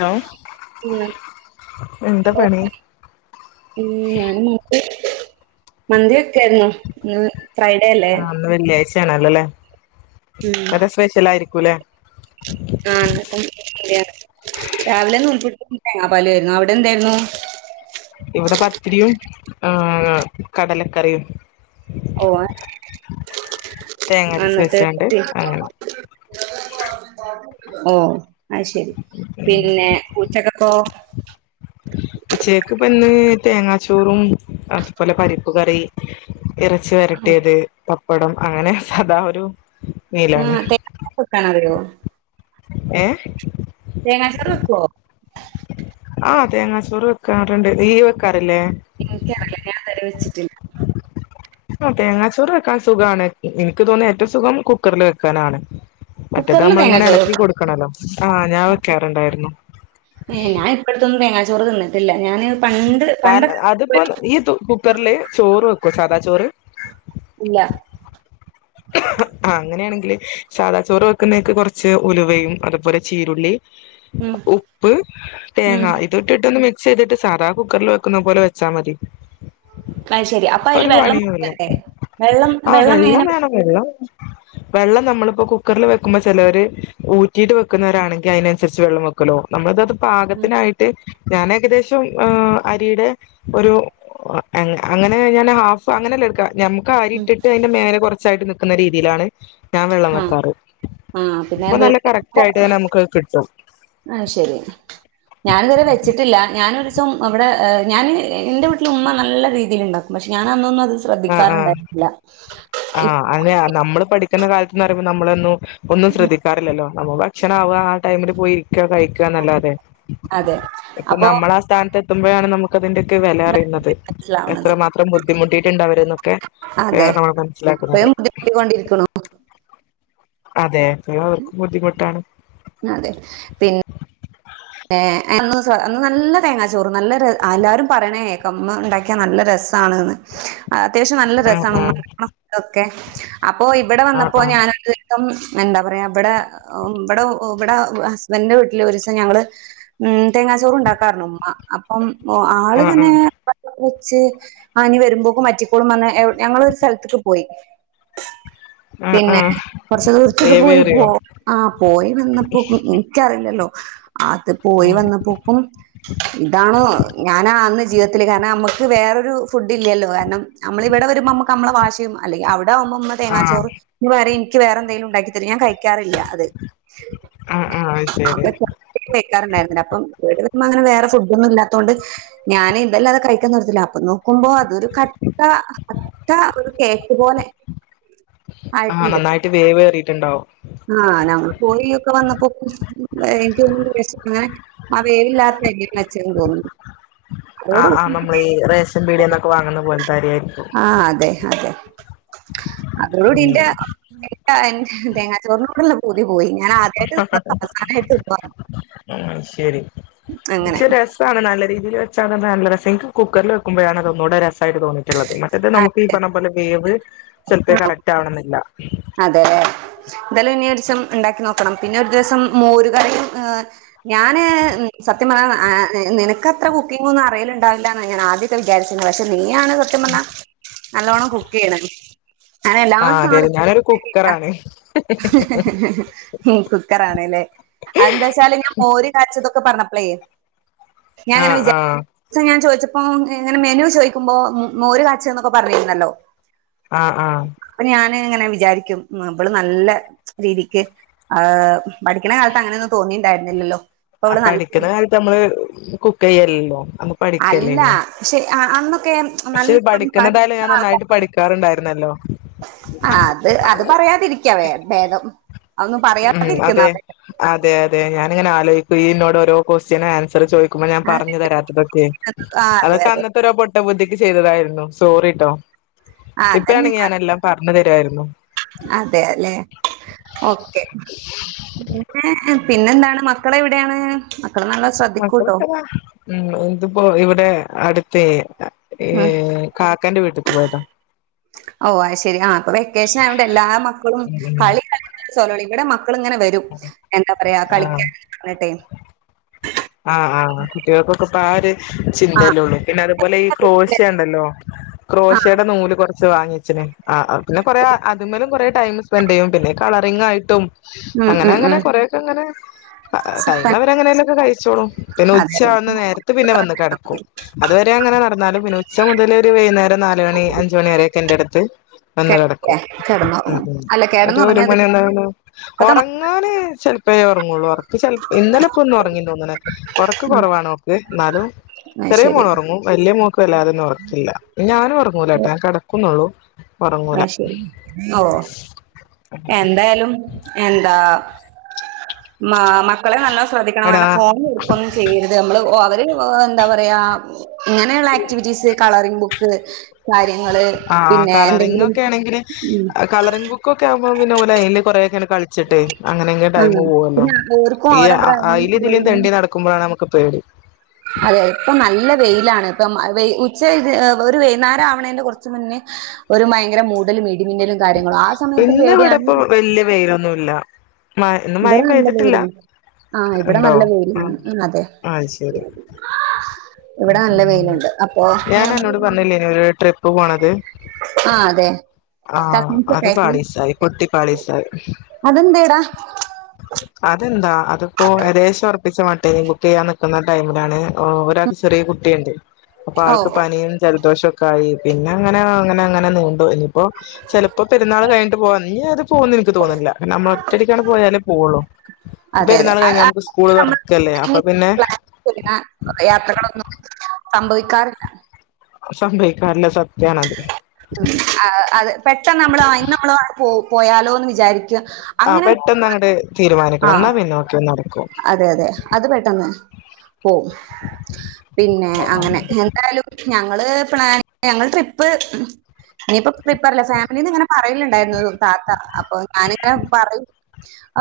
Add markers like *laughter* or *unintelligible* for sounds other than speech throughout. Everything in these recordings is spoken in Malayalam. ഹലോ ഉം എന്താ പണി ഉം ഞാനും നോക്കി മന്തി വക്കായിരുന്നു ഇന്ന് ഫ്രൈഡേ അല്ലേ ന്ന് വെള്ളിയാഴ്ചയാണല്ലോല്ലേ ഉം അവിടെ സ്പെഷ്യൽ ആയിരിക്കൂല്ലേ അന്ന്പ്പം മന്തിയാണ്ആഹ രാവിലെ നൂൽപുട്ട് തേങ്ങ പാലും ആരുന്നു അവിടെ എന്തായിരുന്നു ഇവിടെ പത്തിരിയും ആ കടലക്കറിയും ഓ തേങ്ങരച്ച് അന്നട്ട് വെച്ചാണ്ട് അങ്ങനെ *unintelligible* ഓ അത് ശരി ഉം പിന്നെ ഉച്ചക്കക്കോ ഉച്ചക്ക് ഇപ്പ ഇന്ന് തേങ്ങാച്ചോറും അതുപോലെ പരിപ്പ് കറി ആഹ് ഇറച്ചിവരട്ടിയത് പപ്പടം അങ്ങനെ സാദ ഒരു ആ മീലാണ് തെക്ക് കുത്തനറിയോ ഏ തേങ്ങചോറ് വെക്കോ ആഹ് തേങ്ങാ ചോറ് വെക്കാറുണ്ട് നീ വെക്കാറില്ലേ എനിക്കറിയില്ല ഞാൻ ഇതേ വരെ വെച്ചിട്ടില്ല ആ തേങ്ങാച്ചോറ് വെക്കാൻ സുഖാണ് എനിക്ക് തോന്നുന്നു ഏറ്റവും സുഖം കുക്കറിൽ വെക്കാനാണ് മറ്റേത് കുക്കറില് നമ്മള ഇങ്ങനെ തേങ്ങാച്ചോറ് ഇളക്കി വെക്കും കൊടുക്കണല്ലോ ആഹ് ഞാൻ വെക്കാറുണ്ടായിരുന്നു ങേ ഞാൻ ഇപ്പഴത്തൊന്നും തേങ്ങാച്ചോറ് തിന്നിട്ടില്ല ഞാന് പണ്ട് കാരണം പണ്ടൊക്കെ അതിപ്പോ ഈ കുക്കറില് ചോറ് വെക്കും സാദാ ചോറ് ഇല്ല ആ അങ്ങനെയാണെങ്കിൽ സാദാ ചോറ് വെക്കുന്നതേക്കെ കുറച്ച് ഉലുവയും അതുപോലെ ചീരുള്ളി ഉം ഉപ്പ് ഉം തേങ്ങ ഇത് ഇട്ടിട്ടോ ന്ന് മിക്സ് ചെയ്തിട്ട് സാദാ കുക്കറിൽ വെക്കുന്ന പോലെ വെച്ചാൽ മതി അ ശെരി അപ്പൊ അതില് ഒരു വെള്ളം വെ പണിയുല്ല ക്കണ്ടേ വെള്ളം ആഹ് വെള്ളം എങ്ങനെ വേണം വെള്ളം വെള്ളം നമ്മളിപ്പോ കുക്കറിൽ വെക്കുമ്പോൾ ചിലര് ഊറ്റിട്ട് വെക്കുന്നവരാണെങ്ക അതിനനുസരിച്ച് വെള്ളം വെക്കും ലോ നമ്മള ക്ക ത് വെ പാകത്തിനായിട്ട് ഞാൻ ഏകദേശം ഏ അരിയുടെ ഒരു അങ്ങനെ ഞാൻ ഹാഫ് അങ്ങനെല്ലേ എടുക്കാ ഞമ്മക്ക് ആരി ഉം ഉം ഇട്ടിട്ട് അതിന്റെ മേന കുറച്ചായിട്ട് നി ക്കുന്ന രീതിയിലാണ് ഞാൻ വെള്ളം ആഹ് വെക്കാറ് ആഹ് പിന്നെ അപ്പൊ നല്ല വീട്ടില് കറക്റ്റ് ആയിട്ട് തന്നെ നമുക്ക് കിട്ടും ആ ശരി ഞാാനിതുരെ വെച്ചിട്ട് ഇല്ല ഞാനൊ ഒരു ദസം അവിടെ ഞാന് എന്റെ വീട്ടിൽ ഉമ്മ നല്ല രീതിയിൽ ഉണ്ടാക്കും പക്ഷെ ഞാൻ അന്നൊന്ന അത് ശ്രദ്ധിക്കാറുണ്ടായിരുന്നില്ല ഇ ആഹ് അങ്ങെ നമ്മള് പഠിക്കുന്ന കാലത്ത്ന്ന് പറയുമ്പോൾ നമ്മളൊന്നും ഒന്നും ശ്രദ്ധിക്ക ക്കാറില്ലല്ലോ നമ്മ ഭക്ഷണ ആവു ക ആ ടൈമില് പോയിരിക്കും രിക്ക കഴി ക്ക ന്ന ല്ലാതെ അതെ ഇപ്പൊ അപ്പൊ നമ്മള ആ സ്ഥാനത്ത് എത്തുമ്പഴാണ് നമുക്ക് അതിന്റെക്കെ വില അറിയുന്നത് മനസ്സിലാവണത് എത്രമാത്രം ബുദ്ധിമുട്ടിയിട്ടുണ്ട അവര എന്നൊക്കെ ഇപ്പോഴാ ണ് നമ്മള് മനസ്സിലാക്കുന്നത് ധിട്ടൊണ്ടിരിക്കണോ അതെഇന്ന് അവർക്കും ബുദ്ധിമുട്ടാണ് അതെ പിന്നെ ഏഹന്ന്നല്ല തേങ്ങാ ചോറ് നല്ല എല്ലാരും പറയണേ ഇ മ്മ ഉണ്ടാക്കിയാ നല്ല രസമാണ്ന്ന് അത്യാവശ്യം നല്ല ആ രസമാണ് ആ ഉമ്മ ഒക്കെ അപ്പോഇവിടെ ആ വന്നപ്പോ ആ ഞാന എന്താ പറയാ ഇവിടെ ഇവിടെ ഇവിടെ ഹസ്ബൻഡന്റെ വീട്ടിൽ ഒരി സം ഞങ്ങള് ഉ തേങ്ങാച്ചോറ ഉണ്ടാക്കാന്ന് ഉമമ്മഅപ്പം ആള് ആ ങ്ങനെ വെള്ളം ക്കേ വച്ച് ആനി വരുമ്പോക്ക മറ്റിക്കോളും വന്ന് ഞങ്ങളൊ ഒരു സ്ഥലത്തേക്ക് പോയി ഉം ഉം കുറച്ച ദൂരിത് ക്ക് ട്ടപോയ പോ ആ പോയി വന്നപ്പോ എനിക്കറിയില്ലല്ലോ ആത് പോയി ഉം വന്ന പോക്കും ഇതാണോ ഞാനാന്ന് ജീവിതത്തില് കാരണം നമ്മുക്ക് വേറൊരു ഫുഡ് ഇല്ലല്ലോ കാരണം നമ്മള ഇവിടെ വരുമ്പോ നമ്മക്ക്മ്മള വാശി യും അല്ലെ അവിടെവ്പോമ്മ ആ തേങ്ങാ ചോറ് ഇന്ന് വരെ എനിക്ക് വേറെന്തങ്കും ഉണ്ടാക്കി ഇത്തി ഞാൻ കഴിക്കാറില്ല അത് ആ ആ ശരി വെക്കാുണ്ടായിരുന്നില്ല അപ്പ വിട്ടിൽ നിക്കു മ്പോ അനെ വേറെ ഫുഡ് ഒന്നും ഇാത്തതൊണ്ട് ഞാന്ഇ ന്തല്ല അത് കഴിക്കുന്നന്ന്രത്തില്ലാപ്പുന്നു നക്കുമ്പോ അതൊരു കട്ട കട്ട ഒരു കേക്ക് പോലെ ആഹ് നന്നായിട്ട് വേവേ റിയിട്ടു ണ്ടാവും ആഹ ഞങ്ങ പോയി ഒക്കെ വന്നപ്പോ എനക്ക്ന്ന വിഷ അങ്ങനെ അവേവി ലാർത്ത രി വെച്ചെന്ന് തോന്നുന്നു ആഹ് അതോടുകൂടി ആഹ് നമ്മൾ ഈ റേഷൻ പീടന്നൊക്കെ വാങ്ങുന്ന പോലത്തെ അരി ആായിരിക്കും ആ അതെ അതെ അതോടുകൂടി ഉം എന്റെ എ തേങ്ങാ ചോറനോടുള്ള പൂതിപോയി ഞാൻ ആദ്യമായിട്ട് നി അവസാനായിട്ട് ആ ശരി അങ്ങനെ ശരിപക്ഷേ ടെസ്റ്റ്‌ ട്ടാണ് നല്ല രീതീല് വെച്ചാ *unintelligible* നല്ല രസാ എനിക്ക് കുക്കറില് വെക്കുമ്പഴാണ് അതൊന്നൂടെ രസമായിട്ട് തോന്നിയെ മറ്റുള്ളത് *unintelligible* നമുക്ക് ഈ അതെ പറഞ്ഞ പോലെ വേവ് ചെലപ്പോ കറക്റ്റ് ആവണെന്നില്ല അതെലെ എന്തായാലും ഇനി ഒരു ദിവസം ഇണ്ടാക്കി നോക്കണം പിന്നെ ഒരു ദിവസം മോരുകറിയും ഏഹ് ഞാന് ഉം സത്യം പറഞ്ഞാ ആഹ് നിനക്കത്ര കുക്കിംങ്ങ് ഒന്നും അറിയല്ണ്ടാവില്ലാന്നാ ഞാൻ ആദ്യം വിചാരിച്ച പക്ഷെ നീയാണ് സത്യം പറഞ്ഞാ നല്ലോണ്ണം കുക്ക് ചെയ്യണ് അങ്ങനെ എല്ലാ ആ അതെ സാധ അതെ ഞാനൊരു കുക്കറാണ് *unintelligible* ഉം കുക്കറാണ്ല്ലേ ആന്താച്ചാല് ഞാൻ മോര് കാച്ചിയതൊക്കെ പറഞ്ഞപ്പളെ ഞാൻ ആ അങ്ങനെ ആ വിചാ ചോയിച്ചപ്പോ ഇങ്ങനെ മെനു ചോദിക്കുമ്പോ മ് മോര് കാച്ച് ച്ച്ന്നൊക്കെ പറഞ്ഞിരുന്നല്ലോ ആഹ് ആഹ് അപ്പൊ ഞാന് ഇങ്ങനെ വിചാരിക്കും ഇവള് നല്ല രീതിക്ക് ആഹ് പഠിക്കണ കാലത്ത് അങ്ങനെയൊന്നും തോന്നിയിണ്ടായിരുന്നില്ലല്ലോ ആഹ് പടിക്കണ കാലത്ത് നമ്മള് കുക്ക് ചെയ്യല്ലല്ലോ നമ്മക് അല്ല പക്ഷെ ആഹ് അന്നൊക്കെ ആഹ് നൽ പക്ഷെ പഠിക്കുന്നതായാലും ഞാൻ നന്നായിട്ട് *unintelligible* പഠിക്കാറുണ്ടായിരുന്നല്ലോ ആഹ് അത് അത് പറയാതിരിക്കാ വേ ഭേദം അതൊന്നും ഉം പറയാതിരിക്കുന്ന അതെ അതെ അതെ ഞാനിങ്ങനെ ആലോചിക്കും ഇയ്യ്ന്നോട് ഓരോ ക്വസ്റ്റ്യന് ആൻസർ ചോയിക്ക് ക്കുമ്പം ഞാൻ ആ പറഞ്ഞു തരാത്തതൊക്കെ അതെ അതൊക്കെ അതെ അന്നത് ത്തോരോ പൊട്ട ബുദ്ധിക്ക് ചെയ്തതായിരുന്നു സോറിട്ടോ ആ ഇപ്പഴാണെങ്കി ഞാനെല്ലാം പറഞ്ഞു തെരുവായിരുന്നു അതെല്ലെ ഓക്കെ പിന്നെ പിന്നെന്താണ് മക്കളെവിടെയാണ് മക്കള് നാളെ മക്കളൊക്കെ ഇതാ ഉം ഇതിപ്പോ ഇവിടെ അടുത്തെ ഉം ഏഹ് കാക്കാന്റെ വീട്ട്ക്ക് പോയതാ ഓഹ് അയ് ശരി ആഹ് ഇപ്പൊ വെക്കേഷൻ ആയതോണ്ട് എല്ലാ മക്കളും ഉം ഉം കളി *unintelligible* *unintelligible* ഇവിടെ മക്കളിങ്ങനെ വെരും എന്താ പറയാ ആഹ് കളിക്കാന് പറഞ്ഞ്ട്ടെ ആഹ് ആഹ് കുട്ടികൾക്കൊക്കെ ഇപ്പ ആ ഒരു ചിന്തയല്ലേ ഉള്ളൂ പിന്നെ അതുപോലെ ഈ ക്രോശ്യ ഉണ്ടല്ലോ? ആഹ് ക്രോശേടെ നൂല് കൊറച്ച് വാങ്ങി വെച്ചിന് ആഹ് പിന്നെ കൊറെ അതുമ്മലും കൊറെ ടൈം സ്പെൻഡ് ചെയ്യും പിന്നെ കളറിങ് ആയിട്ടും ഉം അങ്ങനെ ഉം അങ്ങനെ ഉം. കൊറെയെക്കെ അങ്ങനെ ആഹ് ടൈമ് തന്നെ. അവരെങ്ങെനേലൊക്കെ കഴിച്ചോളും പിന്നെ അതെ ഉച്ച അതെ. ആവുന്ന നേരത്ത് പിന്നെ വന്ന് കെടക്കും അതുവരെ അങ്ങനെ നടന്നാലും പിന്നെ ഉച്ച മുതല് ഒരു വൈന്നേരം നാല് മണി അഞ്ചുമണി വരെയൊക്കെ ഇൻ്റെടുത്ത് വന്ന് കെടന്നില്ലേ? കെടക്കും ഉം കെടന്നുറങ്ങും. ഉം അല്ല ഒര് ഒരു കെടന്നുറങ്ങിയത് മണി ഒന്നേകാലാവ് ഒ ഇപ്പത്തെ മക്ക ങ്ങാന് ചെലപ്പഴേ ഒറങ്ങുള്ളൂ ഒറക്ക് ചെൽ ഇന്നലെ ഇപ്പൊന്ന് ഒറങ്ങീന്ന് തോന്നണ് ഒറക്ക് കൊറവാണോക്ക് ഇന്നാലും *unintelligible* റ്റെ മോളൊറങ്ങും വല്യ മോക്ക് വല്ലാതൊന്നും ഒറക്കില്ല ഞാനും ഒറങ്ങൂലാട്ടോ ഞാൻ കെടക്കുന്നുള്ളൂ ഒറങ്ങൂല അത് ശരി ഓഹ് എന്തായാലും എന്താ മാ മക്കളെ നല്ലോം ശ്രദ്ധിക്കണം എടാ അങ്ങനെ ഫോൺ കൊടുക്കൊന്നും ചെയ്യര് നമ്മള് അവര് എഹ് എന്താ പറയാ ഇങ്ങനെയുള്ള ആക്ടിവിറ്റീസ് കളറിംങ് ബുക്ക് കാര്യങ്ങള് ആഹ് പിന്നെ എന്തെങ്കിലും കളറിങ്ങൊക്കെ ആണെങ്കില് ഉം കളറിങ് ബുക്കൊക്കെ ആകുമ്പോ പിന്നെ ഓല് അയില് കൊറെക്കെങ്ങനെ കളി ച്ചിട്ട് അങ്ങനെയെങ്കിലും ടൈമ് ആഹ് പോവല്ലോ പിന്നെ ഓർക്കും ഈ ഓരോ അ ബ്രെയിൻ അയിലെ ഇതിലേം ബ്രെയിനും തെണ്ടി നട ക്കുമ്പഴാണ് നമ്മക്ക് പേടി അതെ ഇപ്പ നല്ല വെയിലാണ് ഇപ്പം ആഹ് വെയ് ഉച്ച ഇ ഒരു വൈന്നേരം ആവണേന്റെ കൊറച്ച് മുന്നേ ഒരു ഭയങ്കര മൂടലും ഇടിമിന്നലും കാര്യങ്ങളും ആ സമയത്തും പേടിയാണ് ഇന്നിവിടിപ്പം വല്ല്യ വെയിലൊന്നുല്ല മ ഇന്ന് ഇവിടെ മഴയും നല്ല പെയ്തട്ടില്ല വെയിലാണ് ആഹ് ഇവിടെ ഇണ്ടോ നല്ല ആഹ് വെയിലാണ് അതെ അത്‌ ശരി ഉം ഇവിടെ നല്ല ഉം. വെയിലുണ്ട് അപ്പൊ *inaudible* ഞാൻ അന്നോട് പറഞ്ഞില്ലേനോ ഒരു ട്രിപ്പ് ആഹ് അതെ ആഹ് കസിൻസ് അത് ഒക്കെ ആയിട്ട് പാളീസായി പൊട്ടി പാളീസായി അതെന്തേടാ അതെന്താ അതിപ്പോ ഏകദേശം ഒറപ്പിച്ച മട്ടെ ബുക്ക് ചെയ്യാൻ നിക്കുന്ന ടൈമിലാണ് ഓഹ് ഒരാ ചെറിയ കുട്ടിയെണ്ട് അപ്പൊ ഓ അവൾക്ക് പനിയും ജലദോഷൊക്കായി പിന്നെ അങ്ങനെ അങ്ങനെ അങ്ങനെ നീണ്ടു പോയി ഇനിപ്പോ ചെലപ്പോ പെര്ന്നാള് കഴിഞ്ഞിട്ട് പോവാ ഇഞ്ഞ് അത് പോവ്ന്ന് എനിക്ക് തോന്നണില്ല നമ്മള് ഒറ്റടിക്കാണ്ട് പോയാലേ പോവൊള്ളൂ ഈ അതെ അതെ പെര്ന്നാള് അ- കഴിഞ്ഞാ അ- നമക്ക് സ്കൂള് നമ്മൾ തൊറക്കല്ലേ അപ്പപ്പിന്നെ യാത്രകളൊന്നും സംഭവിക്കാറ് സംഭവിക്കാറില്ല സത്യാണത് ഉം അഹ് അത് പെട്ടെന്ന് നമ്മള് അയ്നു നമ്മള് പോ പോയാലോന്ന് വിചാരി ആഹ് പെട്ടെന്നങ്ങട് ആ തീരുമാനിക്കണം. എന്നാ പിന്നെ ഒക്കെ നടക്കും അതെ അതെ അത് പെട്ടെന്ന് പോവും പിന്നെ അങ്ങനെ എന്തായാലും ഞങ്ങള് പ്ലാന് ഞങ്ങള് ട്രിപ്പ് ഇനിയിപ്പം ട്രിപ്പർല ഫാമിലീന്നിങ്ങനെ പറയലിണ്ടായിരുന്നു ഒര് താത്ത അപ്പൊ ഞാനിങ്ങനെ പറയും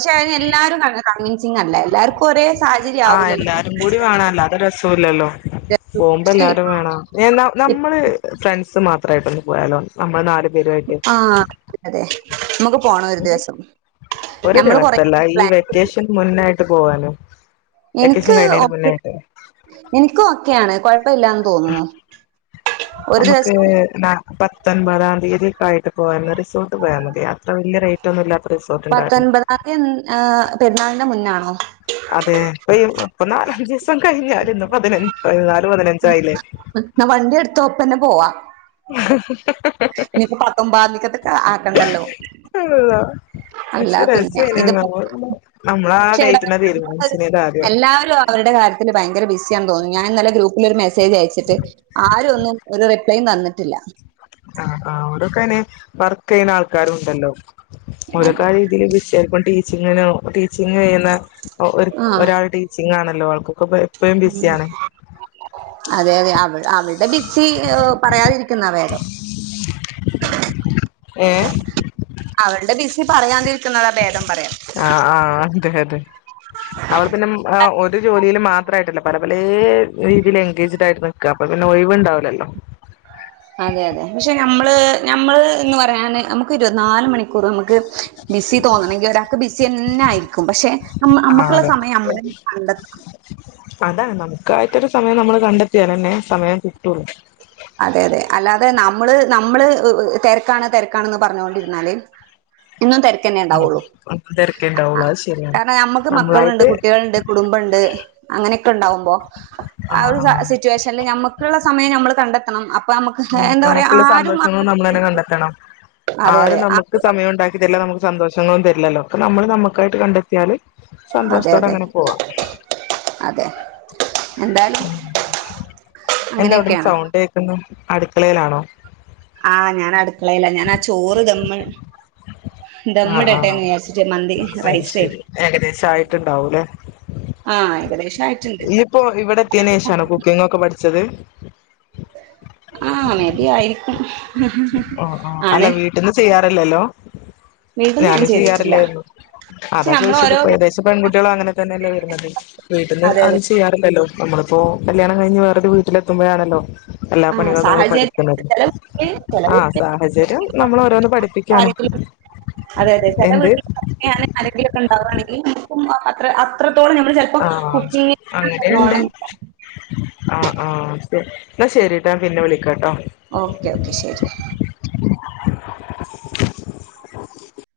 പക്ഷെ അയിന് എല്ലാവരും അങ്ങ് കൺവിൻസിങ്ങല്ല എല്ലാർക്കും ഒരേ സാഹചര്യം ആഹ് ആവൂലല്ലോ എല്ലാരും കൂടി വേണം അല്ലാതെ രസുല്ലല്ലോ പോവുമ്പോ പക്ഷേ എല്ലാരും വേണം ഞാന്നാ നമ്മള് ഫ്രണ്ട്സ് മാത്രായിട്ടൊന്ന് പോയാലോ നമ്മള് നാല് പേരുവായിട്ട് ആഹ് അതെ നമ്മക്ക് പോണം ഒരു ദിവസം ഒരു ഞമ്മള് കൊറേ ദിവസല്ല ഈ *unintelligible* വെക്കേഷൻ മുന്നായിട്ട് പോവാനോ വെക്കേഷൻ കഴീണേന് മുന്നേയിട്ട് ഇൻക്ക് ഓക്കെയാണ് കൊഴപ്പവില്ലാന്ന് തോന്നുന്നു ഒര് ദിവസം എന്നാ പത്തൊൻപതാം തീയതിക്കായിട്ട് പോയന്ന റിസോർട്ട് പോയാ മതി അത്ര വല്ല്യ റേ റ്റൊന്നും ഇല്ലാത്ത റിസോർട്ടെണ്ടാവൂല്ലേ അതെൻ ആഹ് പെര്ന്നാളിന്റെ മുന്നാണോ അതേ ഇപ്പ ഈ ഇപ്പ നാലഞ്ചീസം കഴിഞ്ഞാല് ഇന്ന് പതിനഞ് പതിനാല് പതിനഞ്ചായീലേ എന്നാ വണ്ടി എട്ത്തോ ഇപ്പന്നെ പോവാ ഇഞ്ഞിപ്പ പത്തൊമ്പാത്തിക്കത്ത്ക്ക് ആക്കണ്ടല്ലോ *unintelligible* അല്ല പക്ഷെ പിന്നെ രസേനി ഇതിപ്പോ നമ്മള് നമ്മളാ പക്ഷേടാ ഡൈറ്റിനെ തീരുമാനിച്ചീനിയത് ആദ്യം അവര്ടെ കാര്യത്തില് ഭയങ്കര ബിസിയാണ് തോന്നണ് ഞാൻ ഇന്നലെ ഗ്രൂപ്പിലൊരു മെസേജയ്ച്ചിട്ട് ആരു ഒന്നും ഒര് റിപ്ലൈയും തന്നിട്ടില്ല ആഹ് ആഹ് ഓരൊക്കയ്നെ വർക്കെയ്യണ ആൾക്കാരും ഉണ്ടല്ലോ അതെ ഓരൊക്കാരി ധികം ബിസി ആയിരിക്കും ടീച്ചിങ്ങിനൊ ടീച്ചിങ്ങ് ചെയ്യുന്ന ഒ ഒര് ഒരാള് ടീ ച്ചിങ്ങാണല്ലോ ആൾക്കൊക്കെപ്പെ ഉം അതെ അതെ അവൾ അവൾടെ ബിസി പറയാതിരി ക്കുന്നാ ഭേദം ഏ അവൾടെ ബിസി പറയാതിരിക്കുന്നതാ ഭേദം പറയാ ആഹ് ആഹ് അതെ അതെ അവള് പിന്നെ ഒരു ജോലീലും മാത്രായിട്ടല്ല പല പലേ രീതില് എൻഗേജഡ് ആയിരിന്ന് പുതിയാപ്ലക്ക് പിന്നെ ഒഴിവ്ണ്ടാവ് ല്ലല്ലോ അതെ അതെ പക്ഷേ നമ്മള് ഞമ്മള്ന്ന് പറയാന് നമ്ക്ക് ഇരുവത്ത് നാല് മണിക്കൂറ് നമ്ക്ക് ബിസി തോന്നണങ്കി ഒരാക്ക് ബിസിന്നെ ആയിരിക്കും. പക്ഷേ ആ നമ്മക്ക്ള്ള അതെ സമയം നമ്മളെന്നെ കണ്ടെത്തണം. അതാണ് നമുക്കായിട്ടൊരു സമയം നമ്മള് കണ്ടെത്തിയാലന്നെ സമയം കിട്ടൊള്ളൂ. അതെ അതെ അല്ലാതെ നമ്മള് നമ്മള് തെരക്കാണ് തെരക്കാണെന്ന് പറഞ്ഞോണ്ടിര്ന്നാല് എന്നും തെര് ഉം തെര്ക്കെണ്ടാവൊള്ളു അഹ് ശ കാരണം ഞമ്മക്ക് മക്കള്ണ്ട്, കുട്ടിയള്ണ്ട്, കുടുംബണ്ട്, അങ്ങനെക്കെ ഇണ്ടാവുമ്പോ ആഹ് ആഹ് സിറ്റുവേഷനില് ഞമ്മക്ക്ള്ള സമയം നമ്മള് കണ്ടെത്തണം. അപ്പ ഞമ്മക്ക് എന്താ പറയാ ആരും ആ നമ്മളെന്നെ കണ്ടെത്തണം ആരും നമ്ക്ക് സമയം ഉണ്ടാക്കിതര്ല നമ്ക്ക് സന്തോഷങ്ങളും തര്ലല്ലോ. അപ്പ നമ്മള് നമുക്കായിട്ട് കണ്ടെത്തിയാല് അതെ സന്തോഷത്തോടെ അതെ അങ്ങനെ പോവാ അതെ എന്തായാലും എന്താ അവ്ട്ന്ന് അങ്ങനെയൊക്കെയാണ് സൗണ്ട് കേക്കുന്നു, അടുക്കളേലാണോ? ആഹ് ഞാൻ അടുക്കളേലാ ഞനാ ചോറ് ദമ്മ് ആഹ് ദമ്മിടട്ടെ ആഹ് എന്ന് വിചാരിച്ചിട്ട് മന്തി അ റൈസേ ശെരി. ഏകദേശ ആയിട്ടുണ്ടാവൂല്ലേ ആ ഏകദേശം ആയിട്ടുണ്ട് നീ പ്പോ ഇവിടെത്തിയ്നേഷാണോ കുക്കിംഗ് ഒക്കെ പഠിച്ചത്? ആഹ് മെബി ആയിരിക്കും ആ ആ അല്ല ആണ് വീട്ടിന്ന് ചെയ്യാറില്ലല്ലോ? വീട്ടിന്ന് ഞാൻ ഞാനും ചെയ്തിട്ടില്ല ചെയ്യാറില്ലാരുന്നു. പക്ഷെ അതാ നമ്മൾ ഓരോ ചോയിച്ചതിപ്പ ഏകദേശ പെൺകുട്ട്യോളങ്ങനെതന്നെല്ലേ വെരുന്നത് വീട്ടിന്ന് അതെ അതെ ആലോയ്‌ച് ചെയ്യാറില്ലല്ലോ, നമ്മളിപ്പോ കല്യാണം കഴിഞ്ഞ് വേറരു വീട്ടിലെത്തുമ്പോഴാണല്ലോ എല്ലാ ആ പണികളും നമ്മള് സാഹചര്യം പഠിക്കണത് ചില വീട്ടില് ചില ആഹ് വീട്ടില് സാഹചര്യം നമ്മളോരോന്ന് പഠിപ്പിക്കാണ്. എന്ത് *unintelligible* ആരെങ്കിലുഒക്കെ ഇണ്ടാവുകവാണെങ്കി നുമുക്കും അത്ര അത്രത്തോളം നമ്മള് ചെ പ്പൊ ആ കുക്കിംഗ *unintelligible* ആഹ് ആഹ് എന്നാ ശെരിട്ടാ പിന്ന വിളിക്കാട്ടാ ഓക്കേ ഓക്കെ ശെരി